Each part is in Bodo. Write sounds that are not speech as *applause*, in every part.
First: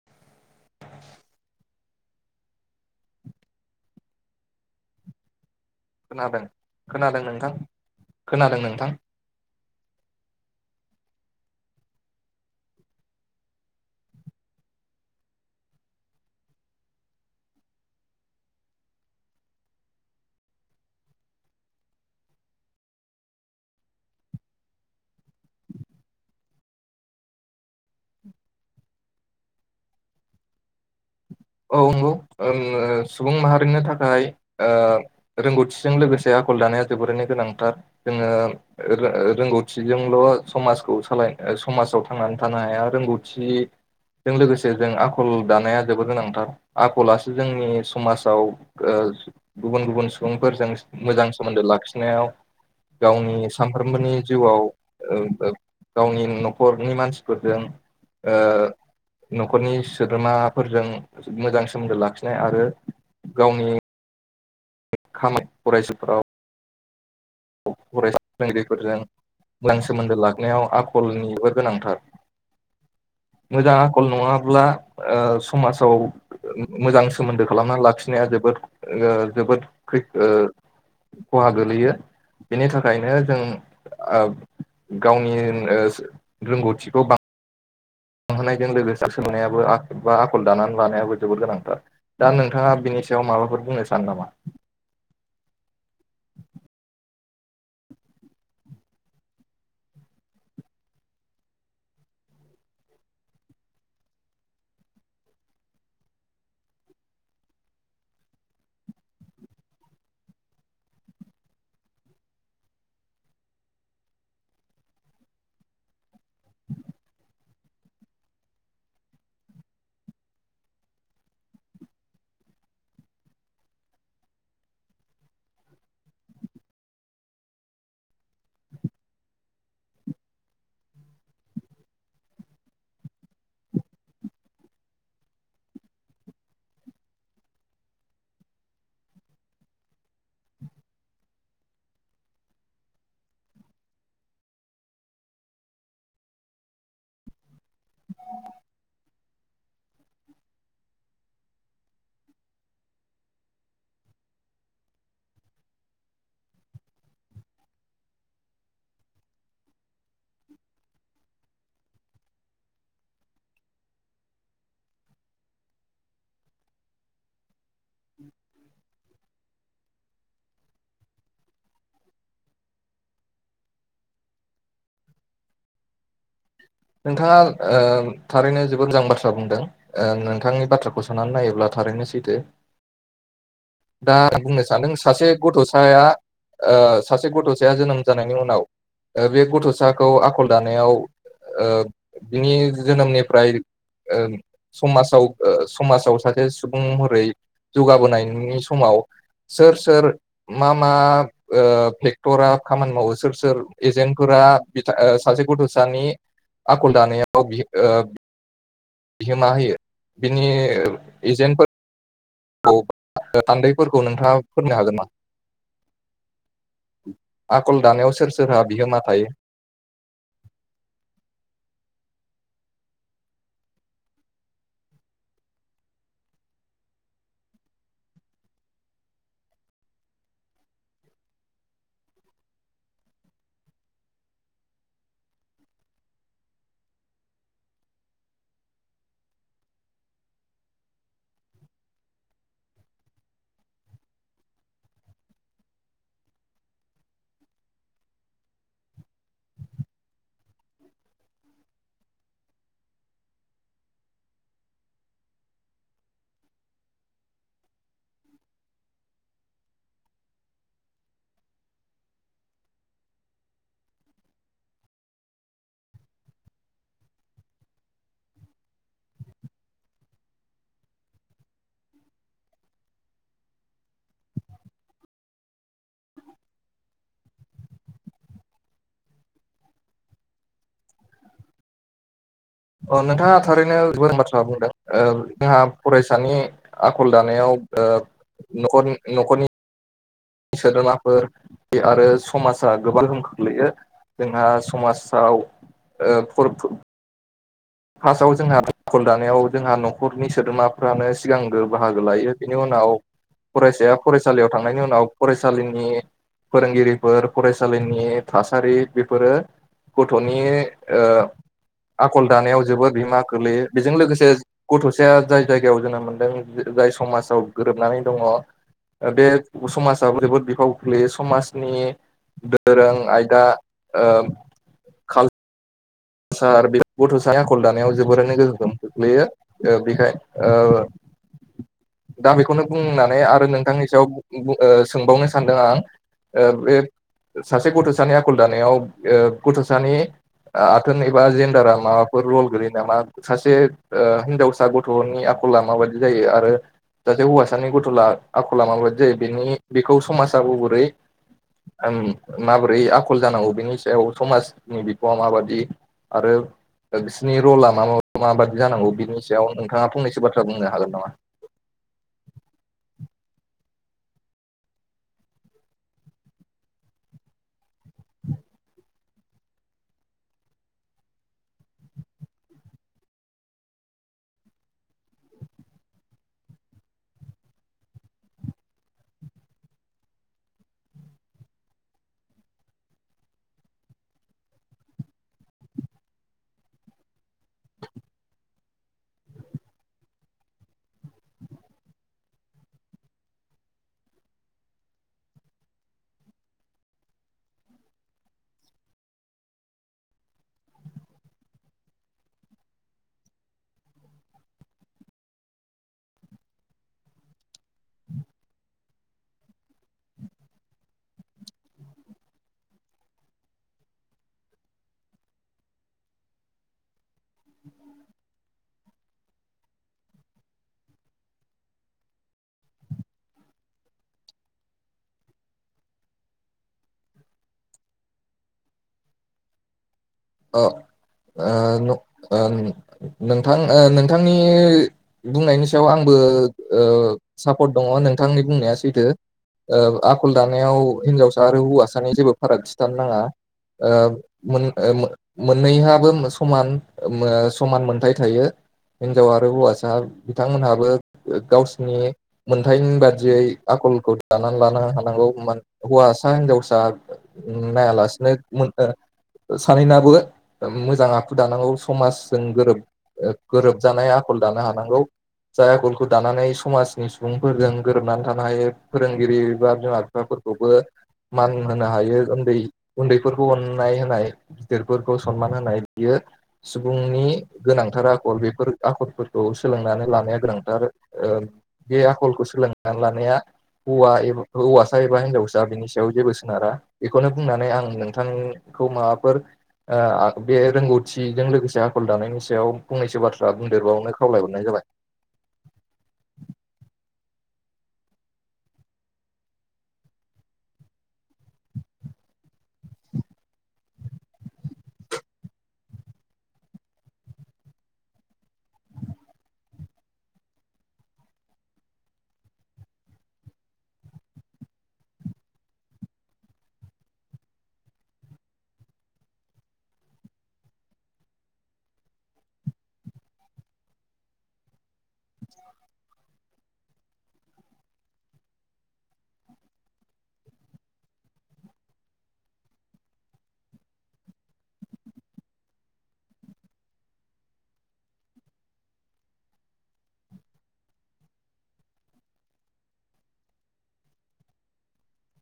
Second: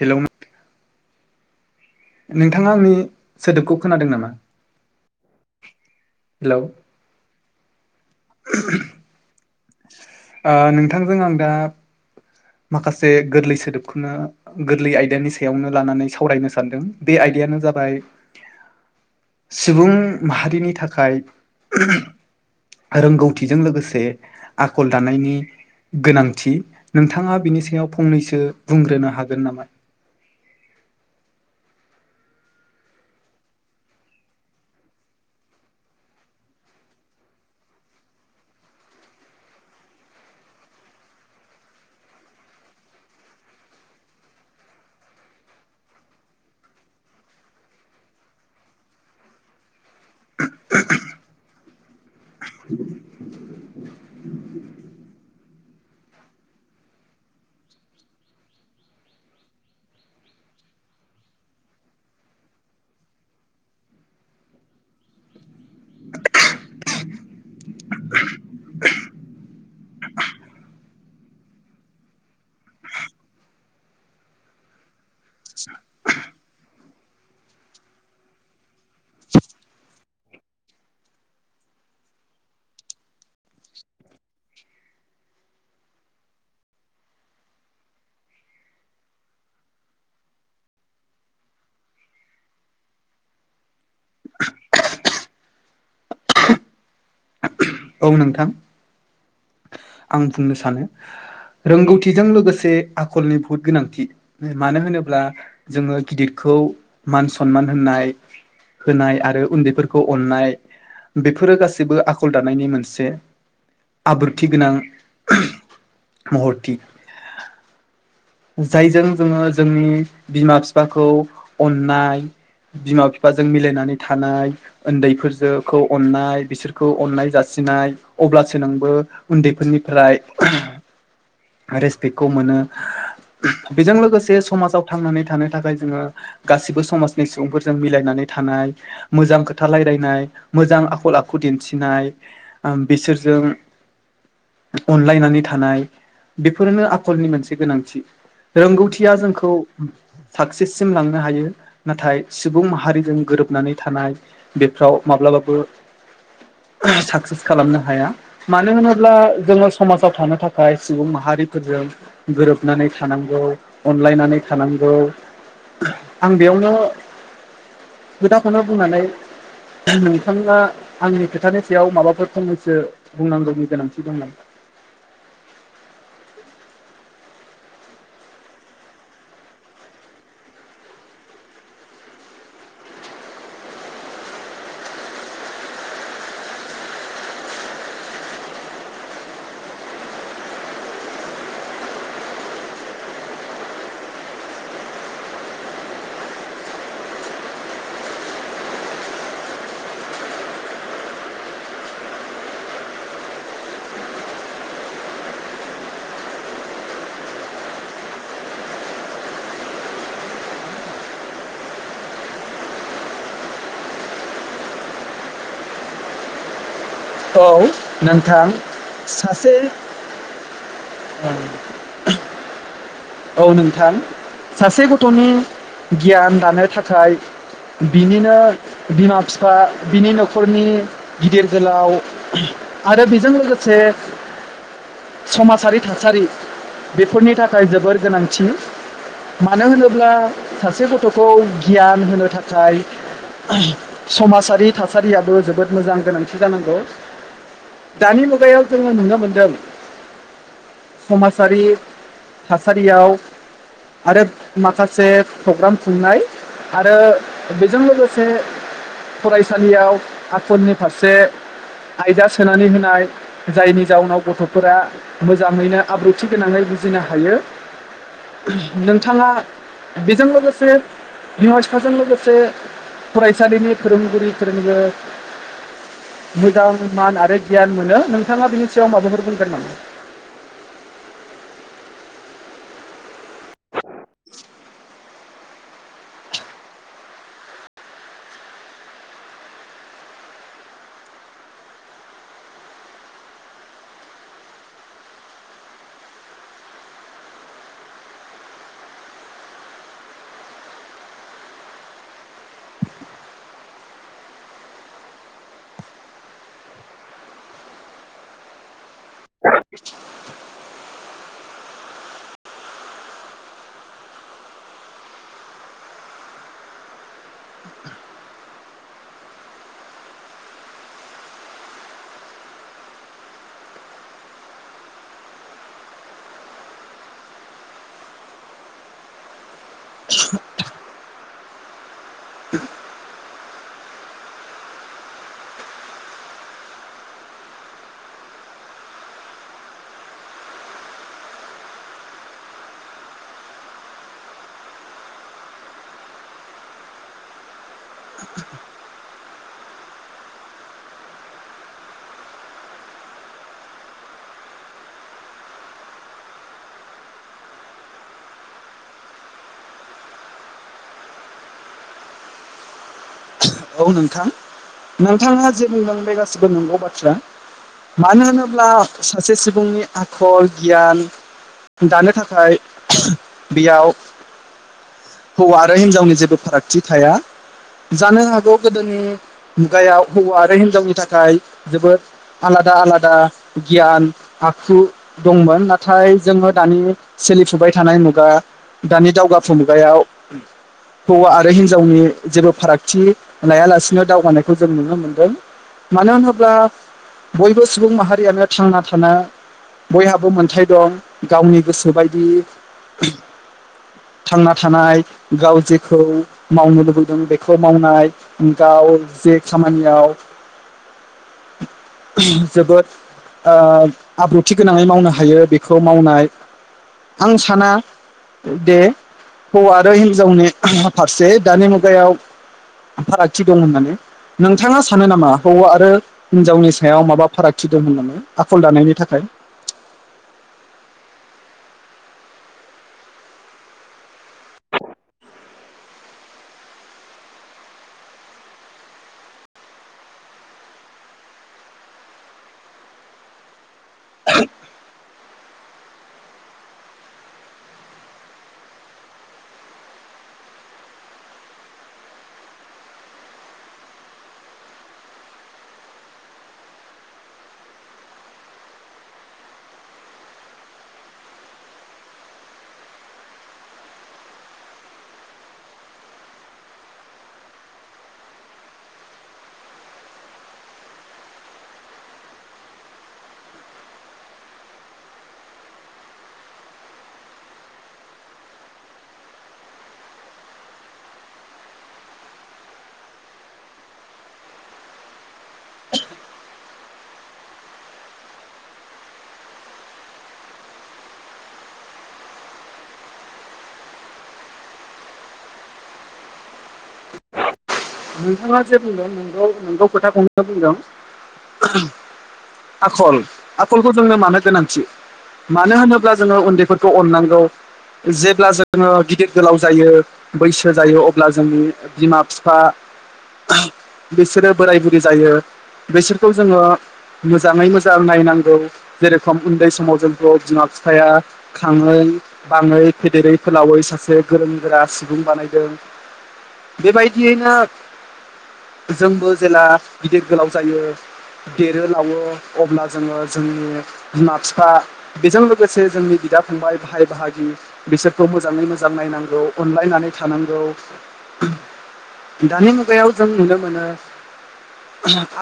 हेलौ *inaudible* नोंथाङा आंनि सोदोबखौ खोनादों नामा? खोनादों हेलौ ओ खोनादों नोंथां खोनादों नोंथां ओ नोंथांजों आं दा माखासे गोरलै सोदोबखौनो गोरलै आयदानि सायावनो लानानै सावरायनो सानदों बे आयदाया नो जाबाय सुबुं माहारिनि थाखाय रोंगौथिजों लोगोसे आखल दानायनि गोनांथि, नों थाङा बिनि सियाव फंनैसो बुंग्रोनो हागोन नामा? औ नंगौ ओ सुबुं माहारिनि थाखाय रोंगौथिजों लोगोसे आखल दाना या जोबोरैनो गोनांथार, जोङो रोंगौथिजोंल' समाजखौ साला *inaudible* समाजाव थांनानै थानो हाया। रोंगौथिजों लोगोसे जों आखल दानाया जोबोद गोनां आख आखलासो जोंनि समाजाव ओ गुबुन गु बुन सुबुंफोरजों मोजां सोमोन्दो लाखिनायाव गावनि सानफ्रोमबोनि जिउआव ओ ओ गावनि न'खरनि मानसिफोरजों ओ न'खरनि सोद्रोमाफोरजों मोजां सोमोन्दो लाखिनाय आरो गावनि *unintelligible* खामानि फरायसाफ्राव फरायसा फोरोंगिरिफोरजों मोजां सोमोन्दो लाखिनायाव आखलनिबो गोनांथार *inaudible* मोजां आखल नङाब्ला ओ समाजाव मोजां सोमोन्दो खालामनानै लाखिनाया जो बोद ओ जोबोद खै ओ खहा गोलैयो बेनि थाखायनो जों आ गावनि रोंगौथिखौ बां होनायजों लोगोसे सोलोंनायाबो बा आखल दानानै लानायाबो जोबोद गोनांथार दा नोंथाङा बिनि सायाव माबाफोर बुंनो सानो नामा? *inaudible* औ नोंथां आं बुंनो सानो। रोंगौथिजों लोगोसे आखलनि बुहुत गोनांथि। मानो होनोब्ला जोङो गिदिरखौ खौ मान सनमान होननाय होनाय आरो उन्दैफोरखौ अननाय बेफोरो गासिबो आखल दानायनि मोनसे आब्रुथि गोनां महरथि जायजों जोङो जोंनि बिमा-बिफाखौ अननाय बिमा-बिफाजों मिलायनानै थानाय, उन्दैफोरजोंखौ अननाय बिसोरखौ अननाय जासि नाय अब्लासो नोंबो उन्दैफोरनिफ्राय रेसपेक्टखौ मोनो बेजों लोगोसे समाजाव थांनानै थानो थाखाय जोङो गासिबो समाजनि सुबुंफोरजों मिलायनानै थानाय मोजां खोथा रायलायनाय मोजां आखल आखु दिन्थिनाय ओं बिसोरजों अनलायनानै थानाय बेफोरनो आखलनि मोनसे गोनांथि रोंगौथिया जोंखौ सक्सेससिम लांनो हायो नाथाय सुबुं माहारिजों गोबनानै थानाय बेफोराव माब्लाबाबो ओ सक्सेस खालामनो हाया मानो होनोब्ला जोङो समाजाव थानो थाखाय सुबुं माहारि माहारिफोरजों गोरोबनानै थानांगौ अनलायनानै थानांगौ आं बेयावनो खोथाखोनो बुंनानै *unintelligible* नोंथाङा आंनि खोथानि सायाव माबाफोर फंनैसो बुंनांगौनि गोनांथि दं नामा? *inaudible* नोंथाङा ओ थारैनो जोबोद मोजां बाथ्रा बुंदों ओ नोंथांनि बाथ्राखौ साननानै नायोब्ला था रैनो सैथो *inaudible* दा आं बुंनो सानदों सासे गथ'साया ओ सासे गथ'साया जोनोम जानायनि उनाव ओ बे गथ'साखौ आखल दानायाव ओ बिनि जोनोमनिफ्राय ओ समाजाव ओ समाजाव सासे सुबुं महरै जौगाबोनायनि समाव सोर सोर मा मा ओ फेक्टरा खामानि मावो सोर सोर एजेन्टफोरा आ बिथा ओ सासे गथ'सानि आखल दानायाव बियो ओ बिहोमा होयो बिनि एजेन्टफोर खौ थान्दैफोरखौ नोंथाङा फोरमायनो हागोन ना *inaudible* औ नोंथां सासे ओं औ नोंथां सासे गथ'नि गियान लानो थाखाय बिनिनो बिमा बिफा बिनि न'खरनि गिदिर गोलाव आरो बेजों लोगोसे समाजारि थासारि बेफोरनि थाखाय जोबोर गोनांथि मानो होनोब्ला सासे गथ'खौ गियान होनो थाखाय समाजारि थासारियाबो जोबोद मोजां गोनांथि जानांगौ। दानि मुगायाव जोङो नुनो मोनदों समाजारि थासारियाव आरो माखासे प्रग्राम खुंनाय आरो बेजों लोगोसे फरायसालियाव आसननि फारसे आयदा सोनानै होनाय जायनि जाउनाव गथ'फोरा मोजाङैनो आब्रुथि गोनाङै बुजिनो हायो *unintelligible* नोंथाङा बेजों लोगोसे बिमा बिफाजों लोगोसे फरायसालिनि फोरोंगिरिफोरनिबो मोजां मान आरो गियान मोनो नोंथाङा बिनि सायाव माबाफोर बुंगोन नामा? *inaudible* अ नोंथाङा थारैनो *unintelligible* बाथ्रा बुंदों जोंहा फरायसानि आखल दानायाव ओ नखरनि नखरनि सोद्रोमाफोर बे आरो समाजा गोबां *unintelligible* गोहोम खोख्लैयो। जोंहा समाजाव ओ *unintelligible* फार्स्टआव जोंहा आखल दानायाव जोंहा न'खरनि सोदोमाफ्रानो सिगांग्रो बाहागो लायो बेनि उन नाव फरायसाया फरायसालियाव थांनायनि उनाव फरायसालिनि फोरोंगिरिफोर फरायसालिनि थासारि बेफोरो गथ'नि ओ आखल दानायाव जोबोर बिहोमा गोलैयो, बेजों लोगोसे गथ'साया जाय जायगायाव जोनोम मोनदों जाय समाज आव गोरोबनानै दङ, बे समाजाबो जोबोद बिफाव गोग्लोयो। समाजनि दोरों, आयदा ओ आसार, बे गथ'साया आखल दानायाव जोबोरैनो गोहोनोम खोख्लैयो, बेखाय ओ *inaudible* दा बेखौनो बुंनानै आरो नोंथांनि सायाव बु ओ सोंबावनो सानदों आं ओ बे सासे गथ'सानि आख'ल दानायाव ओ गथ'सानि ओ आथोन एबा जेन्दारा माबाफोर र'ल गोग्लैयो नामा? सासे हिनजावसा गथ'नि आख'ला माबाय दि जायो? आरो सासे हौवासानि गथ'ला आखला माबायदि जायो बेनि बेखौ समाजा बोरै ओ माबोरै आखल जानांगौ बेनि सायाव समाजनि बिफावा माबादि आरो बिसोरनि र'ला मा माबादि जानांगौ बिनि सायाव नोंथाङा फंनैसो बाथ्रा बुंनो हागोन नामा? *inaudible* औ नोंथां नोंथाङा जेबुंदों बे गासिबो नंगौ बाथ्रा मानो होनोब्ला सासे सुबुंनि आखल, गियान दानो थाखाय बेयाव हौवा आरो हिनजावनि जेबो फारागथि थाया जानो हागौ गोदोनि मुगायाव हौवा आरो हिनजावनि थाखाय जोबोद आलादा आलादा गियान आखु दंमोन नाथाय जोङो दानि सोलिफुबाय थानाय मुगा दानि दावगाफु मुगायाव हौवा आरो हिनजावनि जेबो - फारागथि लायालासिनो दावगानायखौ जों नुनो मोनदों मानो होनोब्ला बयबो सुबुं माहारियानो थांना थानो बयहाबो मोनथाय दं गावनि गोसो बायदि थांना थानाय गावजेखौ मावनो लुबैदों बे- खौ मावनाय, गाव जे खामानियाव जोबोद ओ आब्रुथि गोनाङै मावनो हायो बेखौ मावनाय, आं साना दे हौवा आरो हिन्जावनि फारसे दानि मुगायाव फारागथि दं होननानै नोंथाङा सानो नामा हौवा आरो हिनजावनि सायाव माबा फारागथि दं होनना आखल दानायनि थाखाय अ ओ नोंथां ओ नोंथांनि बुंनायनि सायाव आंबो ओ-ओ सापर्ट दङ नोंथांनि बुंनाया सैथो ओ आखल दानायाव हिन्जावसा आरो हौवासानि जेबो फारागथि थानो नाङा ओ मोन मोननैहाबो समान समान मोनथाय थायो हिनजाव आरो हौवासा बिथांमोनहाबो गावसिनि मोनथाइनि बादियै आखलखौ दानानै लानो हानांगौ, हौवासा हिनजावसा नायालासिनो मोन सानैनाबो मोजां आखु दानांगौ समाजजों गोरोब गोरोबजानाय आखल दानो हानांगौ। जाय आगलखौ दानानै समाजनि सुबुंफोरजों गोरोबनानै थानो हायो फोरोंगिरि एबा बिमा बिफाफोर- फोरखौबो मान होनो हायो उन्दै उन्दैफोरखौ अननाय होनाय गिदिरफोरखौ सनमान होनाय बियो सुबुंनि गोनांथार आखल बेफोर आखलफोरखौ सो- सोलोंनानै लानाया गोनांथार, ओ बे आखलखौ सोलोंनानै लानाया हौवा एबा हौवासा एबा हिनजावसा बिनि सायाव जेबो सोनारा बेखौनो बुंनानै आं नोंथां- खौ माबाफोर ओ बे रोंगौथिजों लोगोसे आखल दानायनि सायाव फंनैसो बाथ्रा बुंदेरबावनो खावलायहरनाय जा- बाय *inaudible* नोंथाङा जे बुंदों नोंगौ नोंगौ खोथाखौनो बुंदों आखल आखलखौ जोंनो मानो गोनांथि मानो होनोब्ला जोङो उन्दैफोरखौ अननांगौ जेब्ला जोङो गिदिर गोलाव जायो बैसो जायो अब्ला जोंनि बिमा बिफा बिसोरो बोराय बुरि जायो बिसोरखौ जोङो मोजाङै मोजां नायनांगौ जेरेखम उन्दै समाव जोंख' बिमा बिफाया खाङो बाङै फेदेरै फोलावै सासे गोरों गोरा सुबुं बानायदों बेबायदियैनो जोंबो जेला गिदिर गोलाव जायो देरो लावो अब्ला जोङो जोंनि बिमा फिफा बेजों लोगोसे जोंनि बिदा फंबाय बाहाय बाहागि बिसोरखौ मोजाङै मोजां नायनांगौ अनलायनानै थानांगौ। दानि मुगायाव जों नुनो मोनो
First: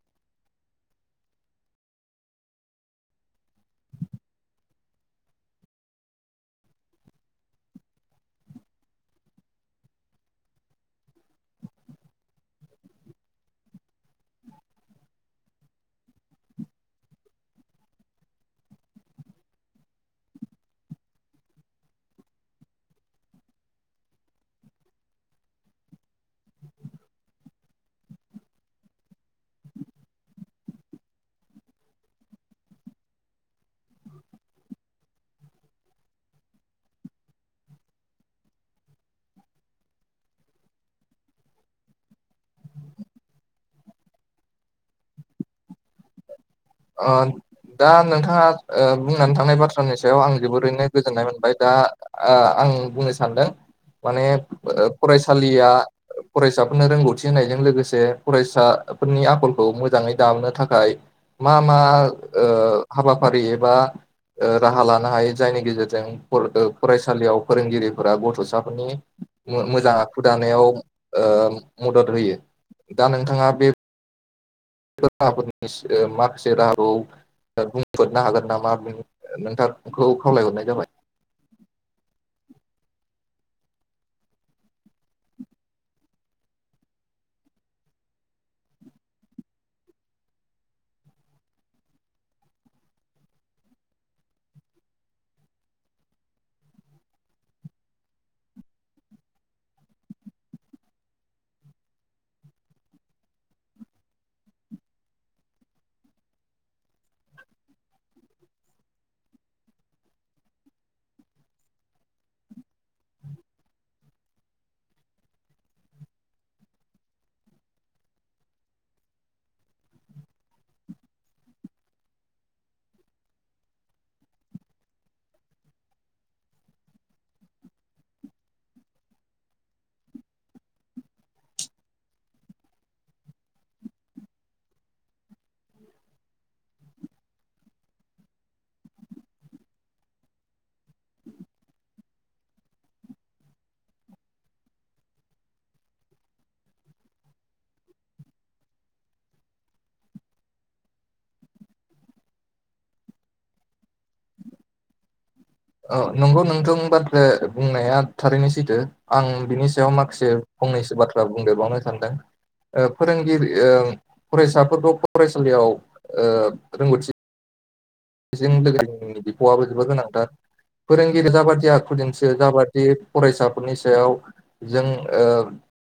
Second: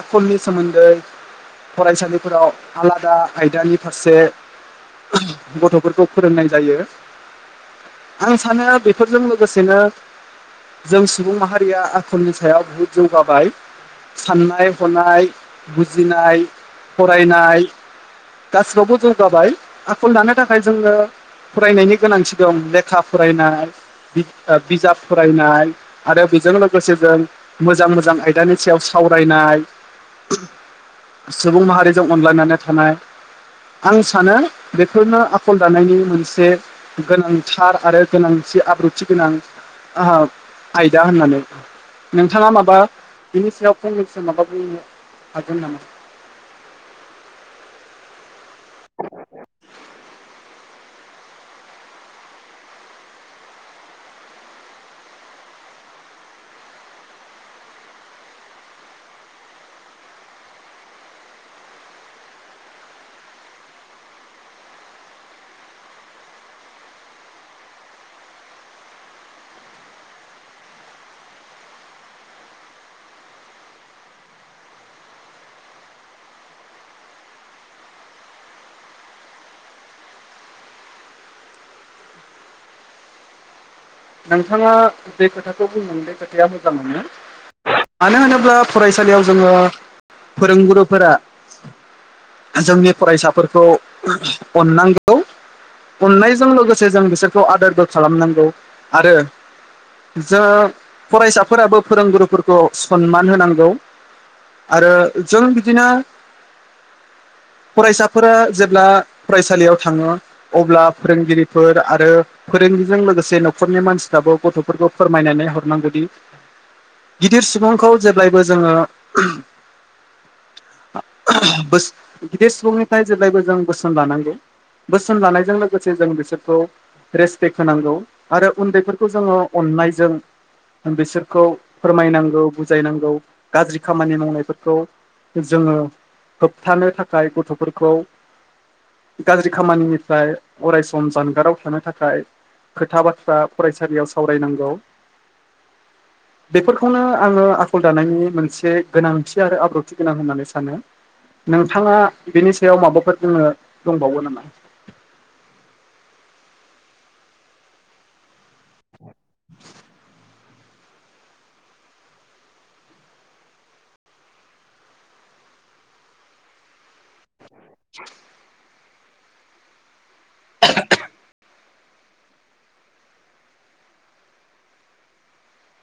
आखलनि सोमोन्दै फरायसालिफोराव आलादा आयदानि फारसे गथ'फोरखौ फोरोंनाय जायो। आं सानो बेफोरजों लोगोसेनो जों सुबुं माहा रिया आखलनि सायाव बुहुत जौगाबाय। साननाय हनाय, बुजिनाय, फरायनाय गासिबावबो जौगाबाय आखल दानो थाखाय जोङो फरायनायनि गोनांथि दं लेखा फरायनाय बि ओ बिजाब फरायनाय आरो बेजों लोगोसे जों मोजां मोजां आयदानि सायाव सावरायनाय सुबुं माहारिजों अनलायनानै थानाय। आं सानो बेफोरनो आखल दानायनि मोनसे गोनांथार आरो गोनां थि आब्रुथि गोनां आह आयदा होननानै। नोंथाङा माबा बिनि सायाव फंनैसो माबा बुंनो हागोन नामा? आ दा नोंथाङा ओ बुंनानै थांनाय बाथ्रानि सायाव आं जोबोरैनो गोजोननाय मोनबाय दा ओ आं आं बुंनो सानदों माने ओ फरायसालिया फरायसाफोरनो रोंगौथि होनायजों लोगोसे फरायसा फोरनि आखलखौ मोजाङै दामनो थाखाय मा मा ओ हाबाफारि एबा ओ राहा लानो हायो जायनि गेजेरजों फर ओ फरायसालियाव फोरोंगिरिफोरा गथ'साफोरनि मो-मोजां आखु दानायाव ओ मदद होयो। दा नोंथाङा बेफोर राहाफोरनि ओ माखासे राहाखौ बुंफोदनो हागोन नामा नोंथांखौ खावलायहरनाय जाबाय। नोंथाङा जे खोथाखौ बुंदों बे खोथाया मोजाङानो। मानो होनोब्ला फरायसालियाव जोङो फोरोंगुरुफोरा जोंनि फरायसाफोरखौ अननांगौ। अननायजों लोगोसे जों बिसोरखौ आदोरबो खालामनांगौ आरो जो फरायसाफोराबो फोरोंगुरुफोरखौ सनमान होनांगौ। आरो जों बिदिनो फरायसाफोरा जेब्ला फरायसालियाव थाङो अब्ला फोरोंगिरिफोर आरो फो रोंगिरिजों लोगोसे न'खरनि मानसिफ्राबो गथ'फोरखौ फोरमायनानै हरनांगौदि गिदिर सुबुंखौ जेब्लायबो जोङो बोस गिदिर सुबुंनिफ्राय जेब्लायबो जों बोसोन लानांगौ बोसोन लानायजों लोगोसे जों बिसोरखौ रेसपेक्ट होनांगौ। आरो उन्दैफोरखौ जोङो अननायजों बिसोरखौ फोरमायनांगौ बुजायनांगौ गाज्रि खामानि मावनायफोरखौ जोङो होबथानो थाखाय गथ'फोरखौ गाज्रि खामानिनिफ्राय अराय सम जानगाराव थानो थाखाय खोथा बाथ्रा फरायसालियाव सावरायनांगौ। बेफोरखौनो आङो आखल दानायनि मोनसे गोनांथि आरो आब्रुथि गोनां होननानै सानो। नोंथाङा बेनि सायाव माबाफोर बुंनो दंबावो नामा? अ नंगौ नोंथां बाथ्रा बुंनाया थारैनो सैथो। आं बिनि सायाव माखासे फंनैसो बाथ्रा बुंदेरबावनो सानदों। ओ फोरोंगिरि ओं फरायसाफोरखौ फरायसालियाव ओ रोंगौथि बेजों लोगोसे जोंनि बिफावआबो जोबोर गोनांथार। फोरोंगिरिया जाबादिया आखु दिनथियो जाबादि फरायसाफोरनि सायाव जों ओ